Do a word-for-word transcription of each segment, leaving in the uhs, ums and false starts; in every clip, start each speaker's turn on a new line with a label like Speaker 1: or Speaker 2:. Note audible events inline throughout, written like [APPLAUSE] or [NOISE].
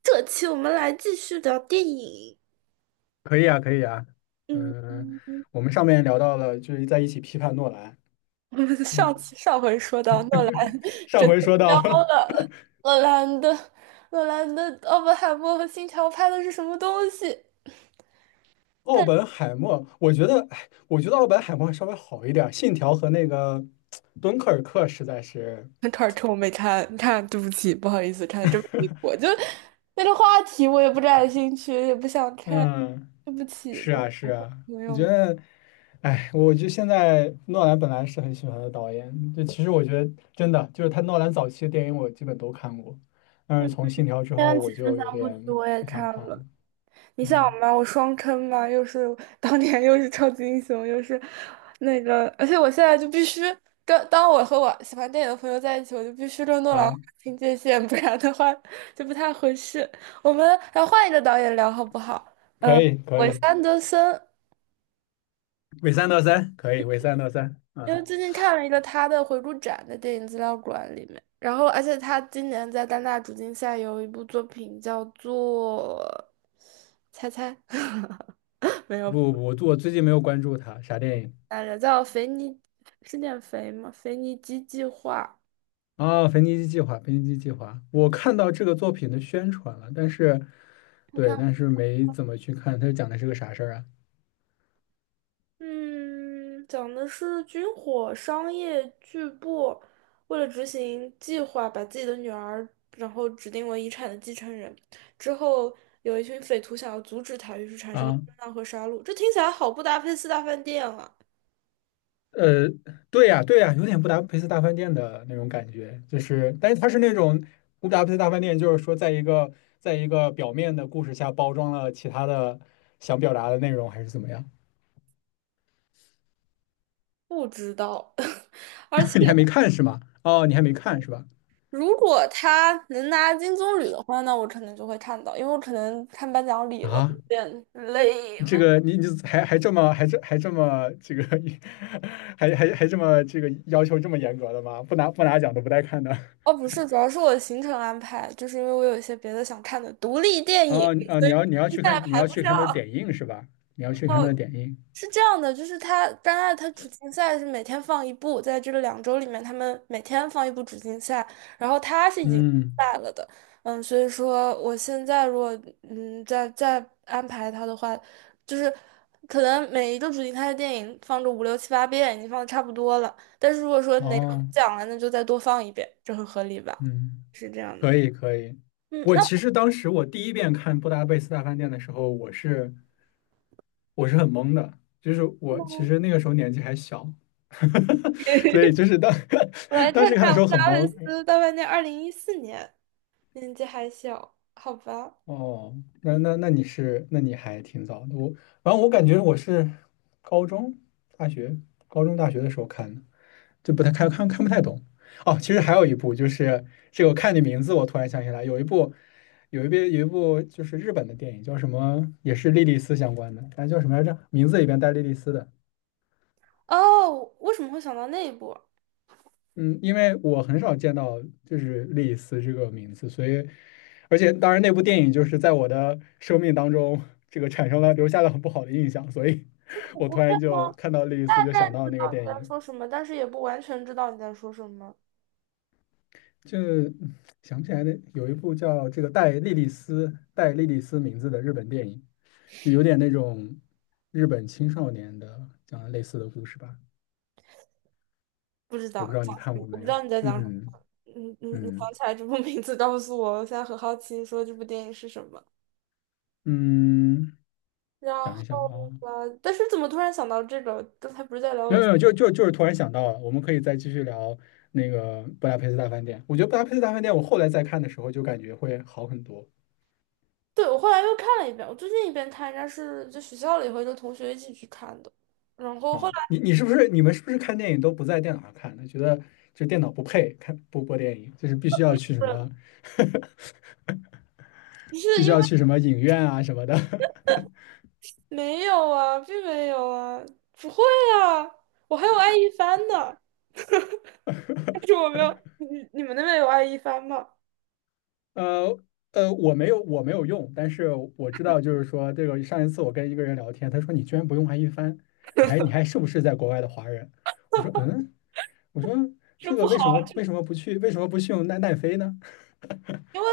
Speaker 1: 这期我们来继续聊电影。
Speaker 2: 可以啊，可以啊。嗯，
Speaker 1: 嗯，
Speaker 2: 我们上面聊到了，就是在一起批判诺兰。
Speaker 1: 我们
Speaker 2: 嗯，
Speaker 1: 上次上回说到诺兰
Speaker 2: 上
Speaker 1: 真
Speaker 2: 回
Speaker 1: 的
Speaker 2: 说
Speaker 1: 飘
Speaker 2: 到 [LAUGHS]
Speaker 1: 了，诺兰的诺兰的《奥本海默》和《星条》拍的是什么东西？
Speaker 2: 奥本海默，我觉得，哎，我觉得奥本海默稍微好一点儿，《信条》和那个《敦刻尔克》实在是，
Speaker 1: [LAUGHS] 那开儿趁我没看，看，对不起，不好意思，看的这么离谱，就那个话题我也不感兴趣，也不想看，
Speaker 2: 嗯，
Speaker 1: 对不起，
Speaker 2: 是啊，是啊，
Speaker 1: 朋
Speaker 2: 我
Speaker 1: 友
Speaker 2: 觉
Speaker 1: 们。
Speaker 2: 得，哎，我就现在诺兰本来是很喜欢的导演，就其实我觉得真的就是他诺兰早期的电影我基本都看过，但是从《信条》之
Speaker 1: 前
Speaker 2: 后
Speaker 1: 两
Speaker 2: 我
Speaker 1: 期分
Speaker 2: 就有
Speaker 1: 三部曲
Speaker 2: 点
Speaker 1: 我也
Speaker 2: 不想
Speaker 1: 看
Speaker 2: 看了。
Speaker 1: 了，你想
Speaker 2: 嗯，
Speaker 1: 嘛，我双坑嘛，又是当年又是超级英雄，又是那个，而且我现在就必须跟当我和我喜欢电影的朋友在一起，我就必须跟诺兰
Speaker 2: 啊，
Speaker 1: 划清界限，不然的话就不太合适。我们来换一个导演聊好不好？
Speaker 2: 可
Speaker 1: 嗯，
Speaker 2: 以，可
Speaker 1: 韦斯
Speaker 2: 以。
Speaker 1: 安德森，
Speaker 2: 伪三到三可以，伪三到三
Speaker 1: 因
Speaker 2: 啊！
Speaker 1: 为最近看了一个他的回顾展在电影资料馆里面，然后而且他今年在戛纳主竞赛有一部作品叫做，猜猜。[LAUGHS] 没有。
Speaker 2: 不不不，我最近没有关注他，啥电影？
Speaker 1: 来着，叫《肥尼是念肥吗？肥尼基计划，
Speaker 2: 啊，《腓尼基计划》，《腓尼基计划》，我看到这个作品的宣传了，但是，
Speaker 1: 我看，
Speaker 2: 对，但是没怎么去看，它讲的是个啥事儿啊？
Speaker 1: 嗯，讲的是军火商业巨部为了执行计划，把自己的女儿然后指定为遗产的继承人，之后有一群匪徒想要阻止他，于是产生了
Speaker 2: 啊，
Speaker 1: 混乱和杀戮。这听起来好不搭配四大饭店啊！
Speaker 2: 呃，对呀，对呀，有点布达佩斯大饭店的那种感觉，就是，但是它是那种布达佩斯大饭店，就是说在一个在一个表面的故事下包装了其他的想表达的内容，还是怎么样？
Speaker 1: 不知道，[LAUGHS] 而且
Speaker 2: [LAUGHS] 你还没看是吗？哦，你还没看是吧？
Speaker 1: 如果他能拿金棕榈的话，那我可能就会看到，因为我可能看颁奖礼了，有
Speaker 2: 啊，
Speaker 1: 点累。
Speaker 2: 这个你你还还这么还这还这么这个 [LAUGHS] 还还还这么这个要求这么严格的吗？不拿不拿奖都不带看的。
Speaker 1: 哦，不是，主要是我的行程安排，就是因为我有一些别的想看的独立电影，
Speaker 2: 哦哦，
Speaker 1: 所
Speaker 2: 你
Speaker 1: 以
Speaker 2: 要你要
Speaker 1: 接
Speaker 2: 去
Speaker 1: 下来
Speaker 2: 看你
Speaker 1: 排
Speaker 2: 要
Speaker 1: 不
Speaker 2: 去
Speaker 1: 上。
Speaker 2: 看他的点映是吧？你要去看
Speaker 1: 哦，
Speaker 2: 他的点映。
Speaker 1: 是这样的，就是它戛纳它主竞赛是每天放一部，在这个两周里面，他们每天放一部主竞赛，然后它是已经
Speaker 2: 嗯，
Speaker 1: 赛了的，嗯，所以说我现在如果嗯再再安排它的话，就是可能每一个主竞赛的电影放个五六七八遍，已经放的差不多了，但是如果说哪个不
Speaker 2: 哦，
Speaker 1: 讲了，那就再多放一遍，这很合理吧？
Speaker 2: 嗯，
Speaker 1: 是这样
Speaker 2: 可
Speaker 1: 的。
Speaker 2: 以可以。
Speaker 1: 嗯，
Speaker 2: 我
Speaker 1: 那
Speaker 2: 其实当时我第一遍看《布达佩斯大饭店》的时候，我是我是很懵的，就是我其实那个时候年纪还小，[LAUGHS] 所以就是当
Speaker 1: 我来
Speaker 2: [LAUGHS]
Speaker 1: 看
Speaker 2: 当时看
Speaker 1: 看
Speaker 2: 的时
Speaker 1: 我
Speaker 2: 候
Speaker 1: 的
Speaker 2: 很
Speaker 1: 阿尔
Speaker 2: 懵，
Speaker 1: 斯大半年，二零一四年，年纪还小，好吧？
Speaker 2: 哦，那
Speaker 1: 嗯，
Speaker 2: 那那你是，那你还挺早的。我，反正我感觉我是高中、大学、高中、大学的时候看的，就不太看看看不太懂。哦，其实还有一部，就是这个，我看你名字，我突然想起来，有一部，有一部，有一部就是日本的电影，叫什么，也是莉莉丝相关的，哎，叫什么来着？名字里边带莉莉丝的，
Speaker 1: 哦，为什么会想到那一部？
Speaker 2: 嗯，因为我很少见到就是莉莉丝这个名字，所以，而且当然那部电影就是在我的生命当中，这个产生了留下了很不好的印象，所以
Speaker 1: 恐
Speaker 2: 我
Speaker 1: 怖
Speaker 2: 突
Speaker 1: 片
Speaker 2: 然
Speaker 1: 吗？
Speaker 2: 就看到莉莉
Speaker 1: 大
Speaker 2: 丝就
Speaker 1: 概
Speaker 2: 想到
Speaker 1: 知
Speaker 2: 那个
Speaker 1: 道你
Speaker 2: 电
Speaker 1: 在
Speaker 2: 影，
Speaker 1: 说什么，但是也不完全知道你在说什么，
Speaker 2: 就想不起来那有一部叫这个带莉莉丝带莉莉丝名字的日本电影，就有点那种日本青少年的讲的类似的故事吧，
Speaker 1: 不知
Speaker 2: 我
Speaker 1: 道
Speaker 2: 不知道你
Speaker 1: 讲什
Speaker 2: 看
Speaker 1: 么，
Speaker 2: 过
Speaker 1: 我
Speaker 2: 没
Speaker 1: 不知
Speaker 2: 有？
Speaker 1: 道你在讲什么。
Speaker 2: 嗯
Speaker 1: 你你你
Speaker 2: 嗯
Speaker 1: 想起来这部名字，告诉我，我现在很好奇，你说这部电影是什么。
Speaker 2: 嗯，
Speaker 1: 然
Speaker 2: 想
Speaker 1: 后
Speaker 2: 一想啊。
Speaker 1: 吧，但是怎么突然想到这个？刚才不是在聊
Speaker 2: 没有没有，就就就是突然想到了，我们可以再继续聊那个布达佩斯大饭店。我觉得布达佩斯大饭店，我后来再看的时候就感觉会好很多
Speaker 1: 对，我后来又看了一遍，我最近一遍看应该是在学校里和一个同学一起去看的，然后后来
Speaker 2: 啊。你你是不是你们是不是看电影都不在电脑上看的？觉得就电脑不配看播播电影，就是必须要去什么，
Speaker 1: 是不
Speaker 2: [LAUGHS] 必
Speaker 1: 是
Speaker 2: 须
Speaker 1: 因为
Speaker 2: 要去什么影院啊什么的。[LAUGHS]
Speaker 1: 没有啊，并没有啊，不会啊，我还有爱一帆呢，但是我没有，你你们那边有爱一帆吗？
Speaker 2: 呃呃，我没有我没有用，但是我知道就是说这个上一次我跟一个人聊天，他说你居然不用爱一帆，你还你还是不是在国外的华人？我说嗯。我说
Speaker 1: 这
Speaker 2: 这
Speaker 1: 不
Speaker 2: 个
Speaker 1: 好
Speaker 2: 为什
Speaker 1: 啊，
Speaker 2: 么
Speaker 1: 这
Speaker 2: 为什么不去为什么不去用奈奈飞呢？
Speaker 1: 因为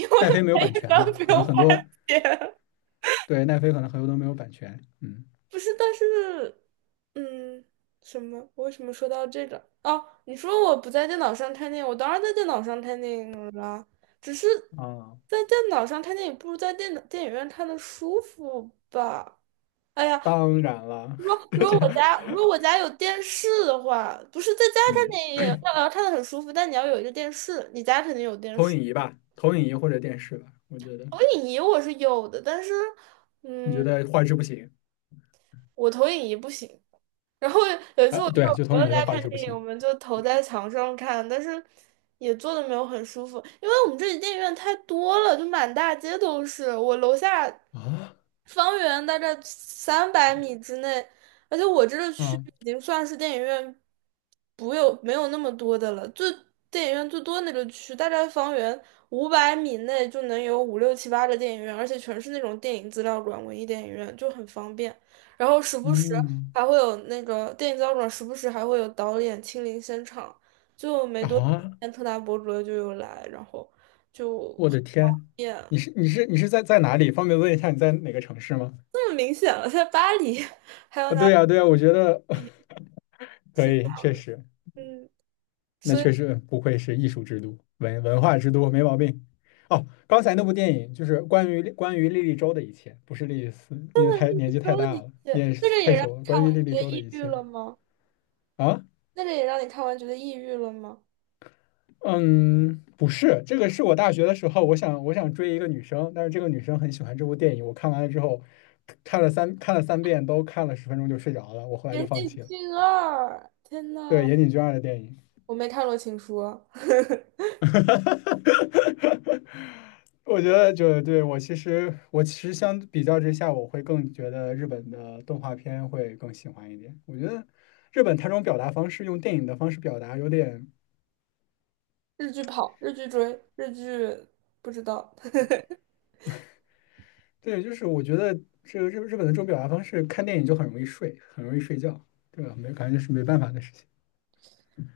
Speaker 1: 因为
Speaker 2: 奈飞没有
Speaker 1: 爱
Speaker 2: 版
Speaker 1: 一
Speaker 2: 权
Speaker 1: 帆
Speaker 2: 吧？
Speaker 1: 不
Speaker 2: 可能
Speaker 1: 用
Speaker 2: 很
Speaker 1: 花
Speaker 2: 多
Speaker 1: 钱。
Speaker 2: 对奈飞可能很多都没有版权。嗯
Speaker 1: 不是，但是，嗯，什么？我为什么说到这个？哦，你说我不在电脑上看电影，我当然在电脑上看电影了，只是
Speaker 2: 啊，
Speaker 1: 在电脑上看电影不如在电脑电影院看的舒服吧？哎呀，
Speaker 2: 当然了，
Speaker 1: 如
Speaker 2: [LAUGHS]
Speaker 1: 果如果
Speaker 2: 这
Speaker 1: 我家如果我家有电视的话，不是在家看
Speaker 2: 嗯
Speaker 1: 电影，那要看的很舒服，但你要有一个电视，你家肯定有电
Speaker 2: 投
Speaker 1: 视。
Speaker 2: 影仪吧，投影仪或者电视吧，我觉得，
Speaker 1: 投影仪我是有的，但是。
Speaker 2: 你觉
Speaker 1: 嗯。
Speaker 2: 得画质不行
Speaker 1: 我投影仪不行。然后有一次
Speaker 2: 啊，
Speaker 1: 我去
Speaker 2: 对，
Speaker 1: 我
Speaker 2: 就
Speaker 1: 朋
Speaker 2: 投影
Speaker 1: 友
Speaker 2: 仪
Speaker 1: 家
Speaker 2: 的画
Speaker 1: 看
Speaker 2: 质不
Speaker 1: 电影，我
Speaker 2: 行。
Speaker 1: 们就投在墙上看，但是也坐的没有很舒服，因为我们这里电影院太多了，就满大街都是。我楼下
Speaker 2: 啊？
Speaker 1: 方圆大概三百米之内，而且我这个区
Speaker 2: 嗯
Speaker 1: 已经算是电影院不有没有那么多的了，最电影院最多那个区大概方圆五百米内就能有五六七八个电影院，而且全是那种电影资料馆、文艺电影院，就很方便。然后时不时
Speaker 2: 嗯
Speaker 1: 还会有那个电影胶卷，时不时还会有导演亲临现场。就没多久，
Speaker 2: 啊，
Speaker 1: 特大博主就又来，然后就
Speaker 2: 我的天！
Speaker 1: 也
Speaker 2: 你是你是你是在在哪里？方便问一下你在哪个城市吗？
Speaker 1: 这么明显了，在巴黎。
Speaker 2: 啊，对呀对呀，我觉得
Speaker 1: [LAUGHS]
Speaker 2: [LAUGHS] 可
Speaker 1: 是这
Speaker 2: 以，
Speaker 1: 样
Speaker 2: 确
Speaker 1: 的，
Speaker 2: 实。
Speaker 1: 嗯，
Speaker 2: 那
Speaker 1: 所以
Speaker 2: 确实不愧是艺术之都，文文化之都，没毛病。哦，刚才那部电影就是关于关于莉莉周的一切，不是莉莉丝，因为太年纪太
Speaker 1: 说了
Speaker 2: 大
Speaker 1: 一
Speaker 2: 了，
Speaker 1: 些，
Speaker 2: 年纪
Speaker 1: 那个
Speaker 2: 太
Speaker 1: 也让你
Speaker 2: 久了。
Speaker 1: 看
Speaker 2: 关
Speaker 1: 完
Speaker 2: 于
Speaker 1: 觉
Speaker 2: 莉莉周
Speaker 1: 得
Speaker 2: 的
Speaker 1: 抑
Speaker 2: 一
Speaker 1: 郁
Speaker 2: 切
Speaker 1: 了吗？
Speaker 2: 啊，
Speaker 1: 那个也让你看完觉得抑郁了吗？
Speaker 2: 嗯，不是，这个是我大学的时候，我想我想追一个女生，但是这个女生很喜欢这部电影，我看完了之后，看了三看了三遍，都看了十分钟就睡着了，我后来
Speaker 1: 《岩
Speaker 2: 就放
Speaker 1: 井
Speaker 2: 弃了。
Speaker 1: 俊二》，天
Speaker 2: 对，
Speaker 1: 呐，
Speaker 2: 岩井俊二的电影。
Speaker 1: 我没看过《情书》啊，
Speaker 2: [LAUGHS] 我觉得就对我其实我其实相比较之下，我会更觉得日本的动画片会更喜欢一点。我觉得日本它这种表达方式，用电影的方式表达，有点
Speaker 1: 日剧跑，日剧追，日剧不知道。[LAUGHS]
Speaker 2: 对，就是我觉得这个日日本的这种表达方式，看电影就很容易睡，很容易睡觉，对吧？没感觉是没办法的事情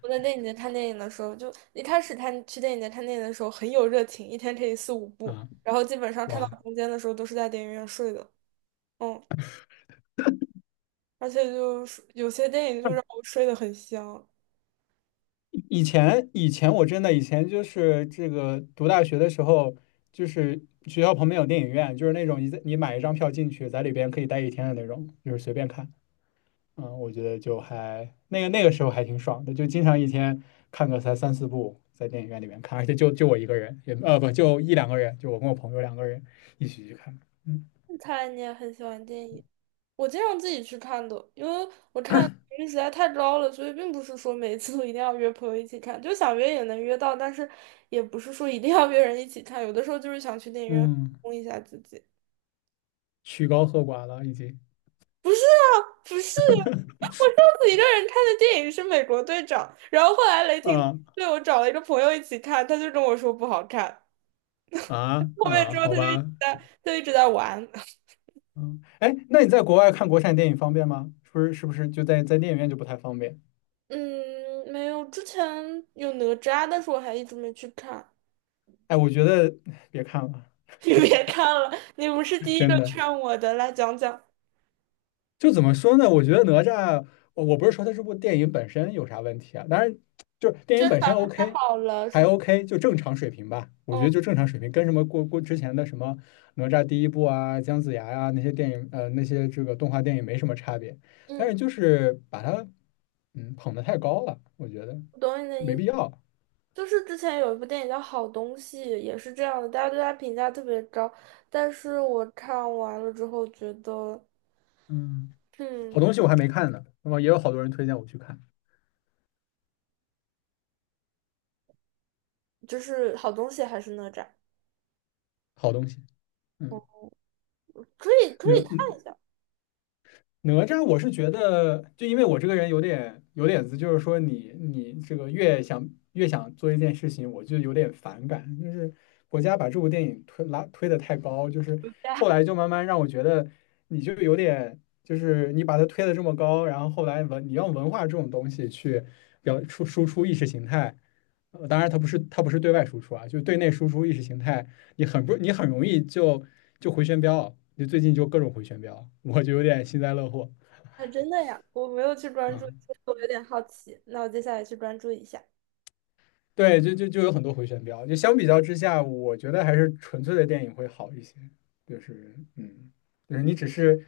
Speaker 1: 我在电影节看电影的时候，就一开始看去电影节看电影的时候很有热情，一天可以四五部，
Speaker 2: 啊，
Speaker 1: 然后基本上看到
Speaker 2: 哇。
Speaker 1: 中间的时候都是在电影院睡的，嗯，而且就是有些电影就让我睡得很香。
Speaker 2: 以前以前我真的以前就是这个读大学的时候，就是学校旁边有电影院，就是那种你在你买一张票进去，在里边可以待一天的那种，就是随便看。嗯，我觉得就还那个那个时候还挺爽的，就经常一天看个才三四部，在电影院里面看，而且就就我一个人，也呃不就一两个人，就我跟我朋友两个人一起去看。嗯
Speaker 1: 看来你也很喜欢电影，我经常自己去看的，因为我看频率实在太高了，所以并不是说每一次都一定要约朋友一起看，就想约也能约到，但是也不是说一定要约人一起看，有的时候就是想去电影院放
Speaker 2: 嗯，
Speaker 1: 松一下自己。
Speaker 2: 曲高和寡了已经。
Speaker 1: 不是，我上次一个人看的电影是《美国队长》，然后后来雷霆
Speaker 2: 啊
Speaker 1: 队我找了一个朋友一起看，他就跟我说不好看。
Speaker 2: 啊
Speaker 1: 后面
Speaker 2: 啊，
Speaker 1: 之后
Speaker 2: 好
Speaker 1: 他就一直
Speaker 2: 吧。
Speaker 1: 在，他就一直在玩。[LAUGHS]
Speaker 2: 嗯，哎，那你在国外看国产电影方便吗？是不是是不是就在在电影院就不太方便？
Speaker 1: 嗯，没有，之前有哪吒，但是我还一直没去看。
Speaker 2: 哎，我觉得别看了，
Speaker 1: [LAUGHS] 你别看了，你不是第一
Speaker 2: 真
Speaker 1: 个劝
Speaker 2: 的。
Speaker 1: 我的，来讲讲，
Speaker 2: 就怎么说呢？我觉得哪吒，我我不是说它这部电影本身有啥问题啊，当然就是电
Speaker 1: 真
Speaker 2: 影本
Speaker 1: 的
Speaker 2: 身 OK,
Speaker 1: 好了是
Speaker 2: 还
Speaker 1: 不？
Speaker 2: OK,就正常水平吧。我
Speaker 1: 嗯
Speaker 2: 觉得就正常水平，跟什么过过之前的什么哪吒第一部啊、姜子牙呀、那些电影呃那些这个动画电影没什么差别，但
Speaker 1: 嗯，
Speaker 2: 是就是把它嗯捧的太高了，我觉得
Speaker 1: 我懂你的
Speaker 2: 没
Speaker 1: 意
Speaker 2: 必
Speaker 1: 思。
Speaker 2: 要。
Speaker 1: 就是之前有一部电影叫《好东西》，也是这样的，大家对他评价特别高，但是我看完了之后觉得。
Speaker 2: 嗯。好
Speaker 1: 嗯，
Speaker 2: 东西我还没看呢，那么也有好多人推荐我去看
Speaker 1: 就是好东西还是哪吒，
Speaker 2: 好东西。嗯，
Speaker 1: 可以可以看一
Speaker 2: 哪
Speaker 1: 下。
Speaker 2: 哪吒，我是觉得，就因为我这个人有点有点子，就是说你你这个越想越想做一件事情，我就有点反感，就是国家把这部电影推拉推的太高，就是
Speaker 1: 呀，
Speaker 2: 后来就慢慢让我觉得，你就有点就是你把它推的这么高，然后后来文你用文化这种东西去表出输出意识形态。呃当然，它不是它不是对外输出啊，就是对内输出意识形态，你很不你很容易就就回旋镖，你最近就各种回旋镖，我就有点幸灾乐祸。
Speaker 1: 还真的呀，我没有去关注，
Speaker 2: 嗯，
Speaker 1: 我有点好奇。那我接下来去关注一下
Speaker 2: 对，就就就有很多回旋镖，就相比较之下，我觉得还是纯粹的电影会好一些。就是嗯，就是你只是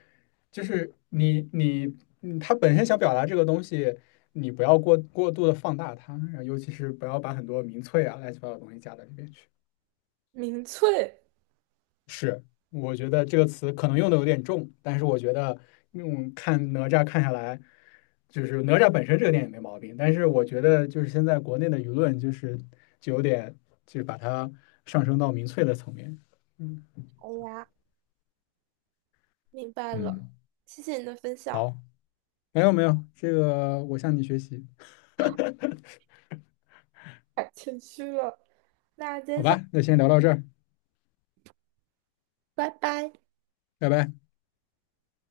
Speaker 2: 就是你你嗯，它本身想表达这个东西。你不要过过度的放大它，然后尤其是不要把很多民粹啊、乱七八糟的东西加到里面去。
Speaker 1: 民翠，
Speaker 2: 我觉得这个词可能用的有点重，但是我觉得用看哪吒看下来，就是哪吒本身这个电影没毛病，但是我觉得就是现在国内的舆论就是就有点就是把它上升到民粹的层面。嗯，
Speaker 1: 哎呀，明白了，
Speaker 2: 嗯，
Speaker 1: 谢谢你的分享，
Speaker 2: 好，没有没有，这个我向你学习，
Speaker 1: 太谦虚了。那接
Speaker 2: 好
Speaker 1: 下来，
Speaker 2: 吧，那先聊到这儿，
Speaker 1: 拜拜。
Speaker 2: 拜拜。